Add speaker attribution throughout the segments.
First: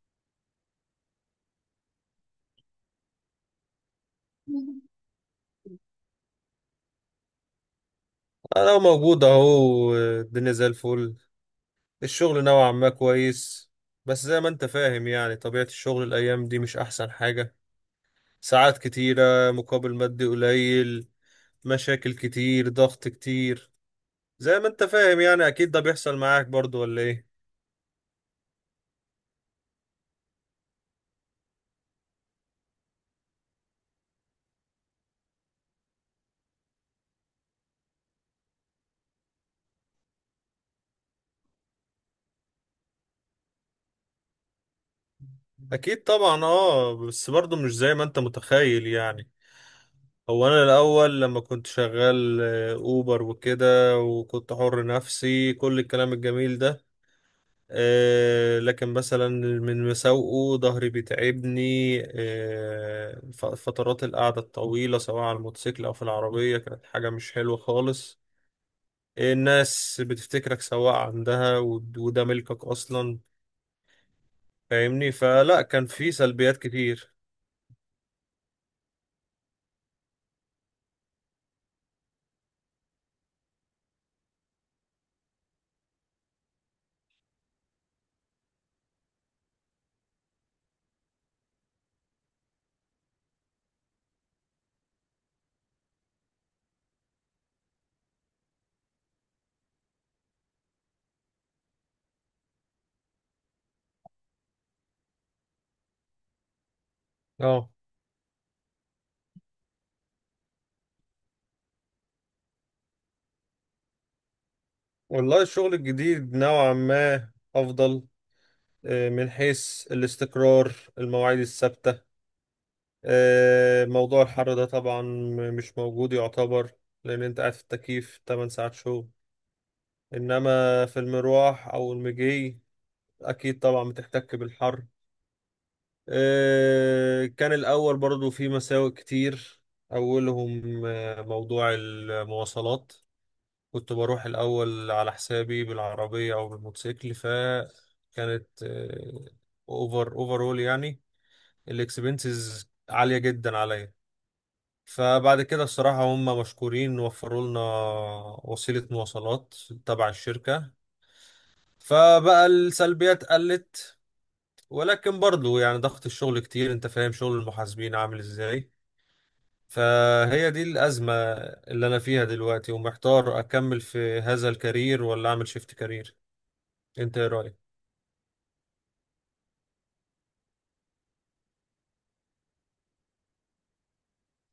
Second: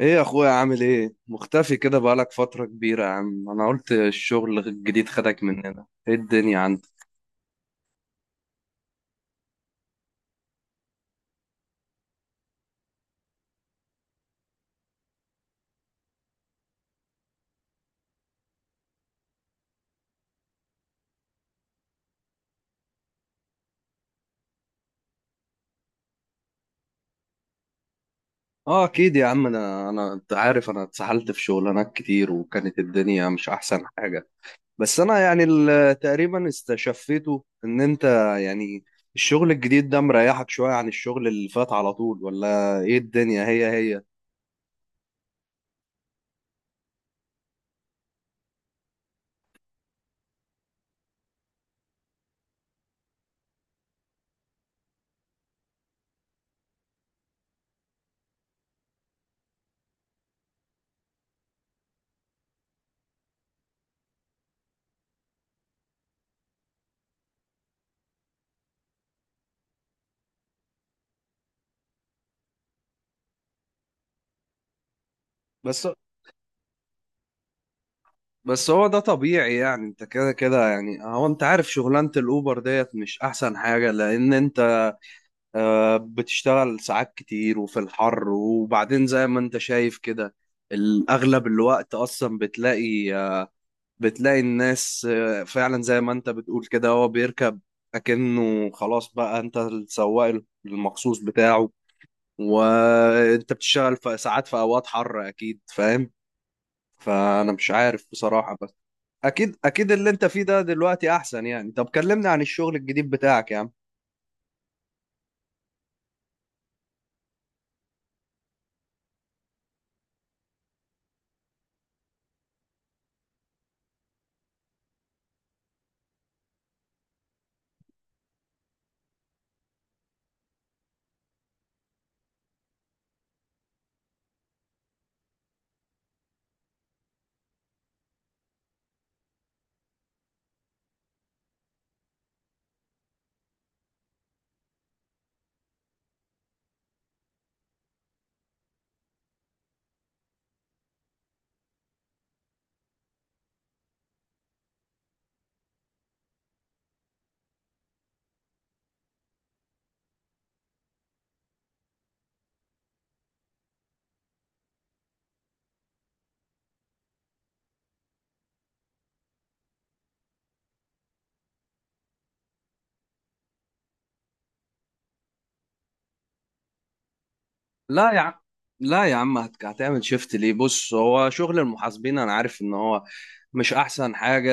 Speaker 1: ايه يا اخويا عامل ايه؟ مختفي كده بقالك فترة كبيرة يا عم. انا قلت الشغل الجديد خدك مننا. ايه الدنيا عندك؟
Speaker 2: انا موجود اهو، الدنيا زي الفل. الشغل نوعا ما كويس. بس زي ما انت فاهم، يعني طبيعة الشغل الايام دي مش احسن حاجة. ساعات كتيرة مقابل مادي قليل. مشاكل كتير، ضغط كتير. زي ما انت فاهم، يعني اكيد ده بيحصل معاك برضو ولا ايه؟
Speaker 1: اه اكيد يا عم. انا انت عارف انا اتسحلت في شغلانات كتير وكانت الدنيا مش احسن حاجة. بس انا يعني تقريبا استشفيته ان انت، يعني الشغل الجديد ده مريحك شوية عن الشغل اللي فات على طول، ولا ايه؟ الدنيا هي هي.
Speaker 2: اكيد طبعا، بس برضو مش زي ما انت متخيل يعني. هو انا الاول لما كنت شغال، اوبر وكده، وكنت حر نفسي كل الكلام الجميل ده. لكن مثلا من مساوئه ظهري بيتعبني. فترات القعدة الطويلة سواء على الموتوسيكل أو في العربية كانت حاجة مش حلوة خالص. الناس بتفتكرك سواق عندها، وده ملكك أصلا. فاهمني؟ فلا،
Speaker 1: بس
Speaker 2: كان في سلبيات كتير.
Speaker 1: بس هو ده طبيعي يعني، انت كده كده. يعني هو انت عارف شغلانة الاوبر ديت مش احسن حاجة، لان انت بتشتغل ساعات كتير وفي الحر، وبعدين زي ما انت شايف كده الأغلب الوقت أصلا بتلاقي، بتلاقي الناس فعلا زي ما انت بتقول كده هو بيركب أكنه خلاص بقى انت السواق المخصوص بتاعه، وانت بتشتغل في ساعات في أوقات حر، أكيد فاهم. فأنا
Speaker 2: اه.
Speaker 1: مش عارف بصراحة، بس أكيد أكيد اللي انت فيه ده دلوقتي أحسن. يعني طب كلمني عن الشغل الجديد بتاعك يا عم.
Speaker 2: والله الشغل الجديد نوعا ما أفضل، من حيث الاستقرار، المواعيد الثابتة. موضوع الحر ده طبعا مش موجود يعتبر، لأن أنت قاعد في التكييف 8 ساعات شغل. إنما في المروح أو المجي أكيد طبعا بتحتك بالحر. كان الأول برضو في مساوئ كتير. أولهم موضوع المواصلات. كنت بروح الأول على حسابي بالعربية أو بالموتوسيكل، فكانت أوفرول يعني. الإكسبنسز عالية جدا عليا. فبعد كده الصراحة هم مشكورين وفروا لنا وسيلة مواصلات تبع الشركة، فبقى السلبيات قلت. ولكن برضو يعني ضغط الشغل كتير، انت فاهم شغل المحاسبين عامل ازاي. فهي دي الأزمة اللي أنا فيها دلوقتي، ومحتار أكمل في هذا الكارير ولا أعمل شيفت كارير. انت ايه رأيك؟
Speaker 1: لا يا عم، لا يا عم، هتعمل شيفت ليه؟ بص، هو شغل المحاسبين انا عارف ان هو مش احسن حاجة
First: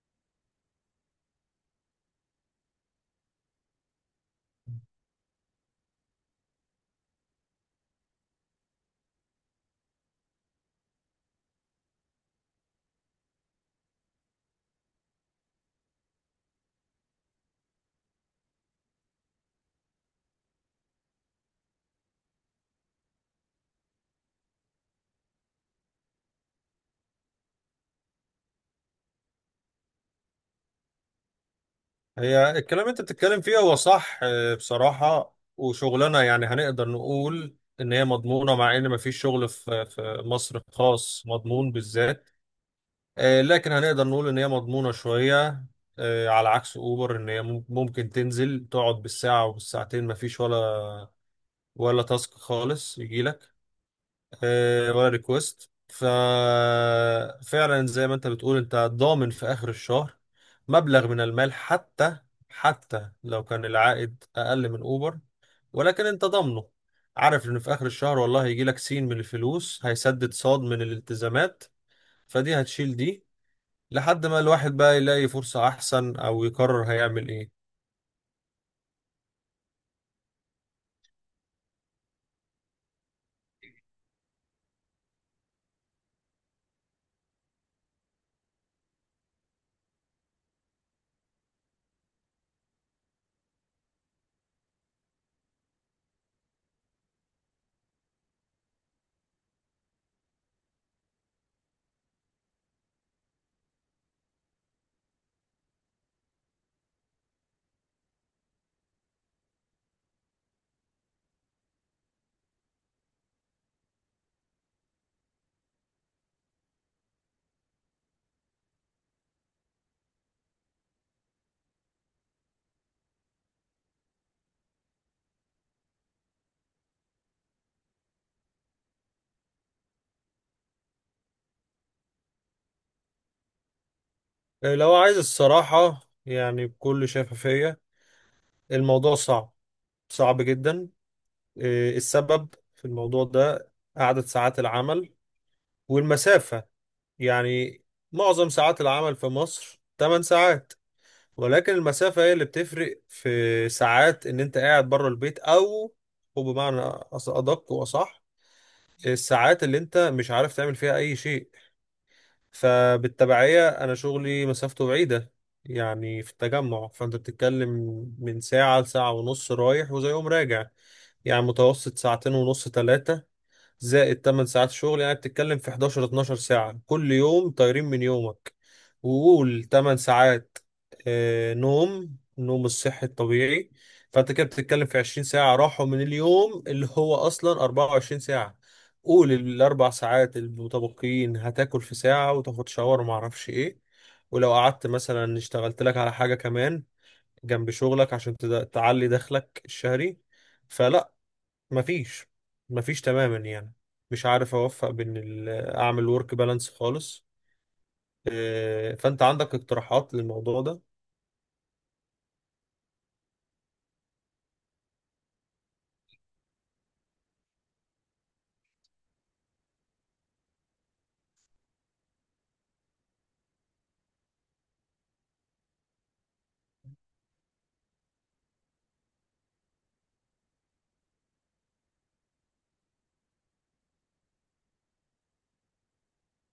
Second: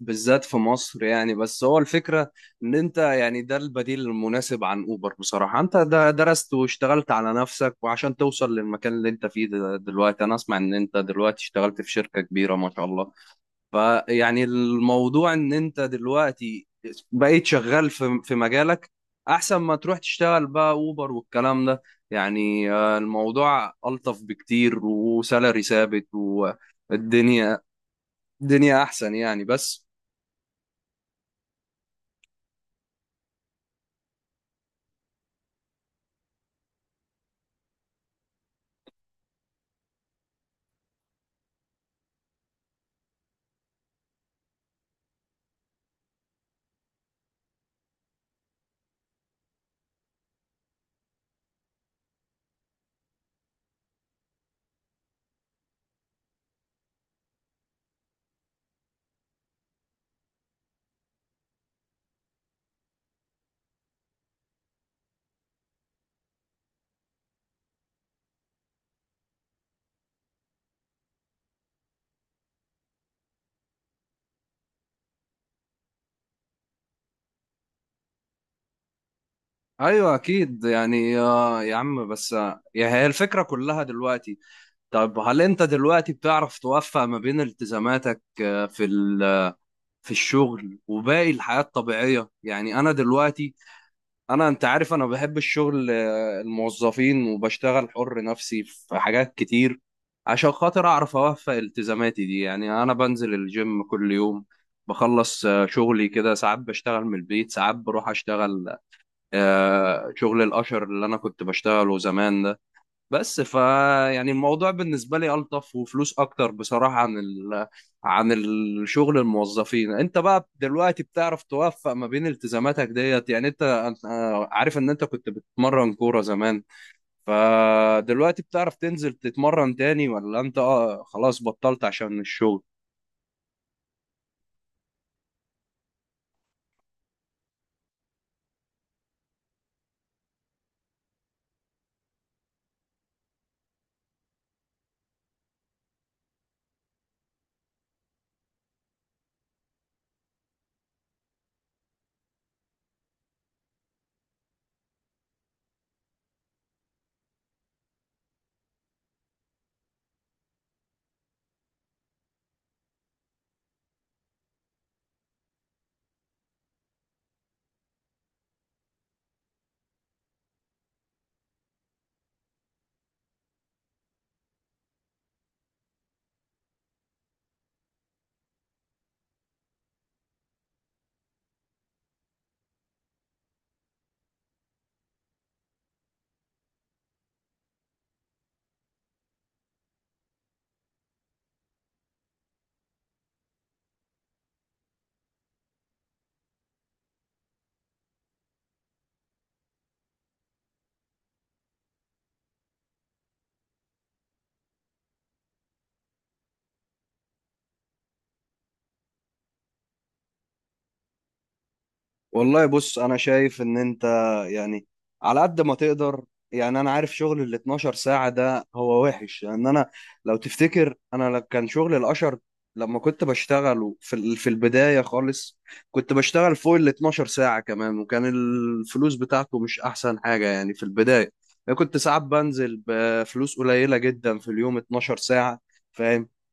Speaker 1: بالذات في مصر يعني، بس هو الفكرة ان انت يعني ده البديل المناسب عن اوبر. بصراحة انت ده درست واشتغلت على نفسك وعشان توصل للمكان اللي انت فيه دلوقتي. انا اسمع ان انت دلوقتي اشتغلت في شركة كبيرة ما شاء الله. فيعني الموضوع ان انت دلوقتي بقيت شغال في مجالك، احسن ما تروح تشتغل بقى اوبر والكلام ده. يعني الموضوع الطف بكتير وسالري ثابت، والدنيا الدنيا احسن يعني بس.
Speaker 2: هي الكلام اللي انت بتتكلم فيه هو صح، بصراحة. وشغلنا يعني هنقدر نقول ان هي مضمونة، مع ان مفيش شغل في مصر خاص مضمون بالذات. لكن هنقدر نقول ان هي مضمونة شوية، على عكس اوبر. ان هي ممكن تنزل تقعد بالساعة وبالساعتين، مفيش ولا ولا تاسك خالص يجيلك، ولا ريكوست. ففعلا زي ما انت بتقول، انت ضامن في اخر الشهر مبلغ من المال، حتى حتى لو كان العائد اقل من اوبر ولكن انت ضامنه. عارف ان في اخر الشهر والله هيجي لك سين من الفلوس، هيسدد صاد من الالتزامات، فدي هتشيل دي لحد ما الواحد بقى يلاقي فرصة احسن او يقرر هيعمل ايه.
Speaker 1: ايوه اكيد يعني، يا عم بس، يعني هي الفكره كلها دلوقتي. طب هل انت دلوقتي بتعرف توفق ما بين التزاماتك، في الشغل وباقي الحياه الطبيعيه؟ يعني انا دلوقتي، انا انت عارف انا بحب الشغل، الموظفين وبشتغل حر نفسي في حاجات كتير. عشان خاطر اعرف اوفق التزاماتي دي، يعني انا بنزل الجيم كل يوم، بخلص شغلي كده، ساعات بشتغل من البيت ساعات بروح اشتغل، شغل الاشر اللي انا كنت بشتغله زمان ده. بس فا يعني الموضوع بالنسبة لي ألطف وفلوس أكتر بصراحة عن عن الشغل الموظفين. أنت بقى دلوقتي بتعرف توفق ما بين التزاماتك ديت؟ يعني أنت، عارف إن أنت كنت بتتمرن كورة زمان، فدلوقتي بتعرف تنزل تتمرن تاني ولا أنت آه خلاص بطلت عشان الشغل؟
Speaker 2: لو عايز الصراحة يعني بكل شفافية، الموضوع صعب، صعب جدا. إيه السبب في الموضوع ده؟ عدد ساعات العمل والمسافة. يعني معظم ساعات العمل في مصر 8 ساعات، ولكن المسافة هي اللي بتفرق في ساعات ان انت قاعد بره البيت، او وبمعنى ادق واصح، الساعات اللي انت مش عارف تعمل فيها اي شيء. فبالتبعية انا شغلي مسافته بعيدة، يعني في التجمع، فانت بتتكلم من ساعة لساعة ونص رايح وزي يوم راجع. يعني متوسط ساعتين ونص ثلاثة زائد 8 ساعات شغل، يعني بتتكلم في 11 12 ساعة كل يوم طايرين من يومك. وقول 8 ساعات نوم، النوم الصحي الطبيعي. فانت كده بتتكلم في 20 ساعة راحوا من اليوم اللي هو اصلا 24 ساعة. قول الاربع ساعات المتبقيين هتاكل في ساعة وتاخد شاور وما اعرفش ايه. ولو قعدت مثلا اشتغلت لك على حاجة كمان جنب شغلك عشان تعلي دخلك الشهري، فلا. مفيش، مفيش تماما يعني. مش عارف اوفق بين اعمل ورك بالانس خالص. فانت عندك اقتراحات للموضوع ده؟
Speaker 1: والله بص، انا شايف ان انت، يعني على قد ما تقدر، يعني انا عارف شغل ال 12 ساعة ده هو وحش لان انا لو تفتكر انا، كان شغل الاشر لما كنت بشتغله في البداية خالص كنت بشتغل فوق ال 12 ساعة كمان، وكان الفلوس بتاعته مش احسن حاجة يعني في البداية. انا كنت ساعات بنزل بفلوس قليلة جدا في اليوم 12 ساعة،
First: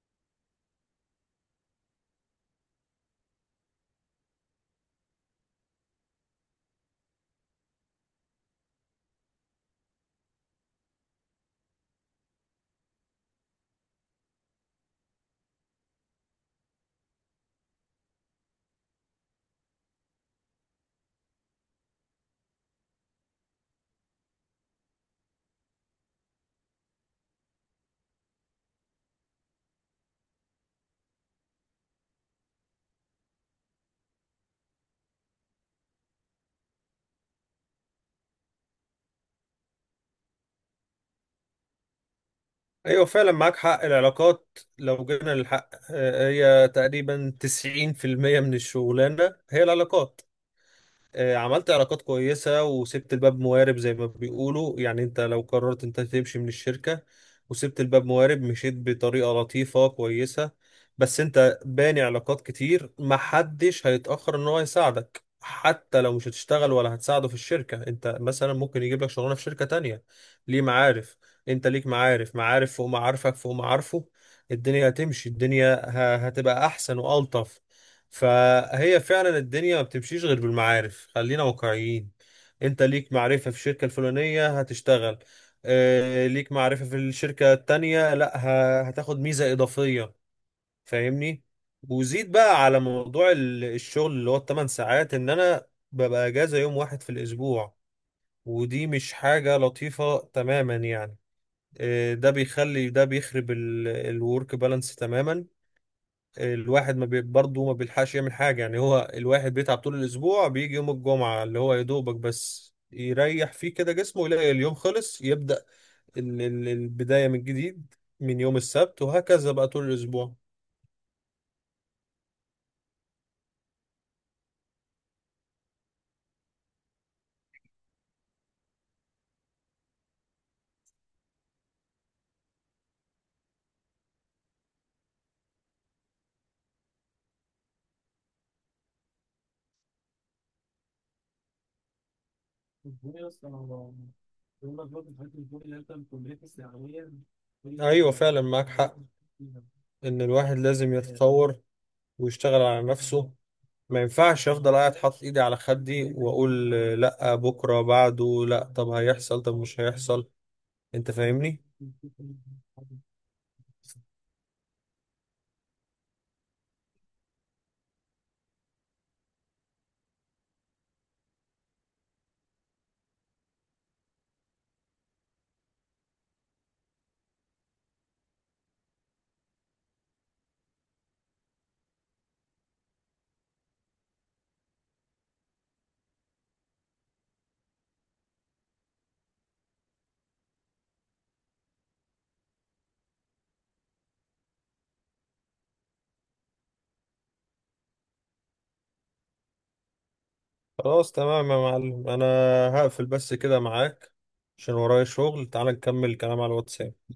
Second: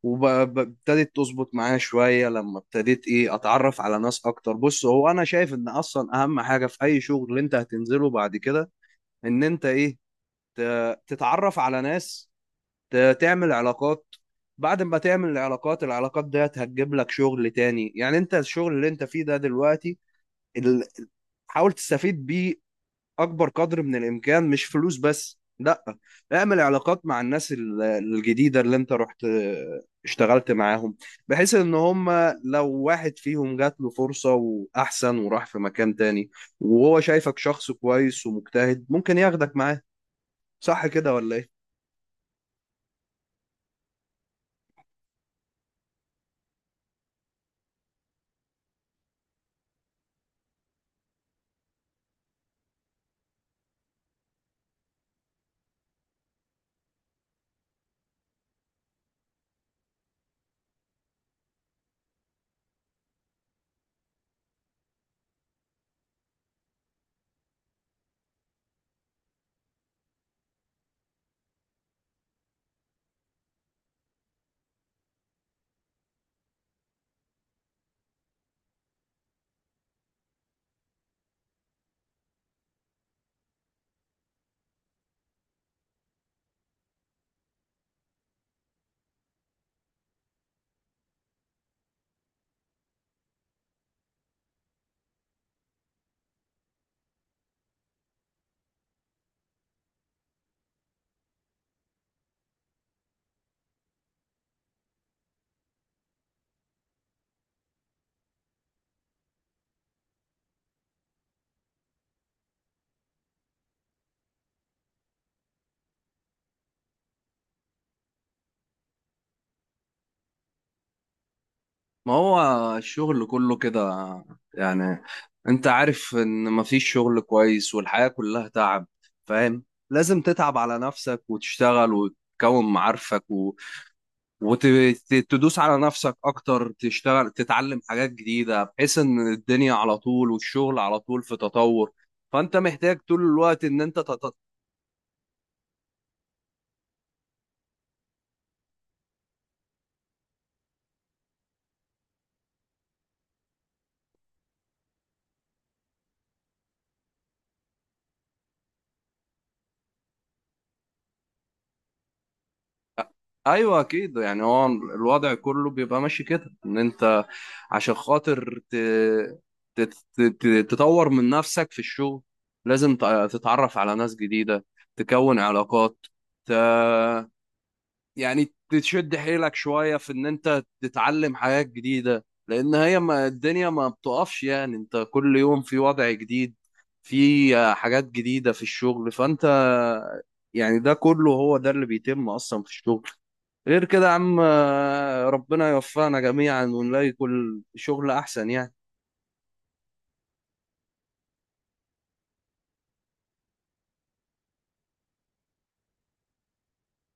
Speaker 1: وابتدت تظبط معايا شوية لما ابتديت ايه اتعرف على ناس اكتر. بص، هو انا شايف ان اصلا اهم حاجة في اي شغل اللي انت هتنزله بعد كده ان انت ايه، تتعرف على ناس، تعمل علاقات. بعد ما تعمل العلاقات، العلاقات ديت هتجيب لك شغل تاني. يعني انت الشغل اللي انت فيه ده دلوقتي ال- حاول تستفيد بيه اكبر قدر من الامكان، مش فلوس بس، لا، اعمل علاقات مع الناس الجديده اللي انت رحت اشتغلت معاهم، بحيث ان هم لو واحد فيهم جات له فرصه واحسن وراح في مكان تاني وهو شايفك شخص كويس ومجتهد، ممكن ياخدك معاه. صح كده ولا ايه؟
Speaker 2: ايوه فعلا معاك حق، العلاقات لو جينا للحق هي تقريبا 90% من الشغلانة هي العلاقات. عملت علاقات كويسة وسبت الباب موارب زي ما بيقولوا. يعني انت لو قررت انت تمشي من الشركة وسبت الباب موارب، مشيت بطريقة لطيفة كويسة، بس انت باني علاقات كتير، محدش هيتأخر ان هو يساعدك. حتى لو مش هتشتغل ولا هتساعده في الشركة، انت مثلا ممكن يجيب لك شغلانة في شركة تانية. ليه؟ معارف. انت ليك معارف، معارف فوق معارفك فوق معارفه. الدنيا هتمشي، الدنيا هتبقى احسن والطف. فهي فعلا الدنيا ما بتمشيش غير بالمعارف، خلينا واقعيين. انت ليك معرفة في الشركة الفلانية هتشتغل. اه. ليك معرفة في الشركة التانية، لا هتاخد ميزة إضافية. فاهمني؟ وزيد بقى على موضوع الشغل اللي هو ال 8 ساعات، ان انا ببقى اجازة يوم واحد في الاسبوع، ودي مش حاجة لطيفة تماما يعني. اه، ده بيخرب الورك بالانس تماما. الواحد ما بي... برضه ما بيلحقش يعمل حاجة. يعني هو الواحد بيتعب طول الأسبوع، بيجي يوم الجمعة اللي هو يا دوبك بس يريح فيه كده جسمه، يلاقي اليوم خلص، يبدأ البداية من جديد من يوم السبت، وهكذا بقى طول الأسبوع.
Speaker 1: ما هو الشغل كله كده يعني، انت عارف ان مفيش شغل كويس والحياة كلها تعب، فاهم. لازم تتعب على نفسك وتشتغل وتكون معارفك وتدوس على نفسك اكتر، تشتغل، تتعلم حاجات جديدة، بحيث ان الدنيا على طول والشغل على طول في تطور، فانت محتاج طول الوقت ان انت
Speaker 2: أيوة فعلا معاك حق، إن الواحد لازم يتطور ويشتغل على نفسه. ما ينفعش أفضل قاعد حاطط إيدي على خدي وأقول لأ بكرة بعده لأ، طب هيحصل، طب مش هيحصل. أنت فاهمني؟
Speaker 1: ايوه اكيد يعني، هو الوضع كله بيبقى ماشي كده ان انت عشان خاطر تطور من نفسك في الشغل، لازم تتعرف على ناس جديدة، تكون علاقات، ت... يعني تشد حيلك شوية في ان انت تتعلم حاجات جديدة، لان هي ما الدنيا ما بتقفش. يعني انت كل يوم في وضع جديد، في حاجات جديدة في الشغل، فانت يعني ده كله هو ده اللي بيتم اصلا في الشغل. غير كده يا عم ربنا يوفقنا جميعا ونلاقي كل شغل احسن يعني.
Speaker 2: خلاص تمام يا معلم، انا هقفل بس كده معاك عشان ورايا شغل. تعال نكمل الكلام على الواتساب.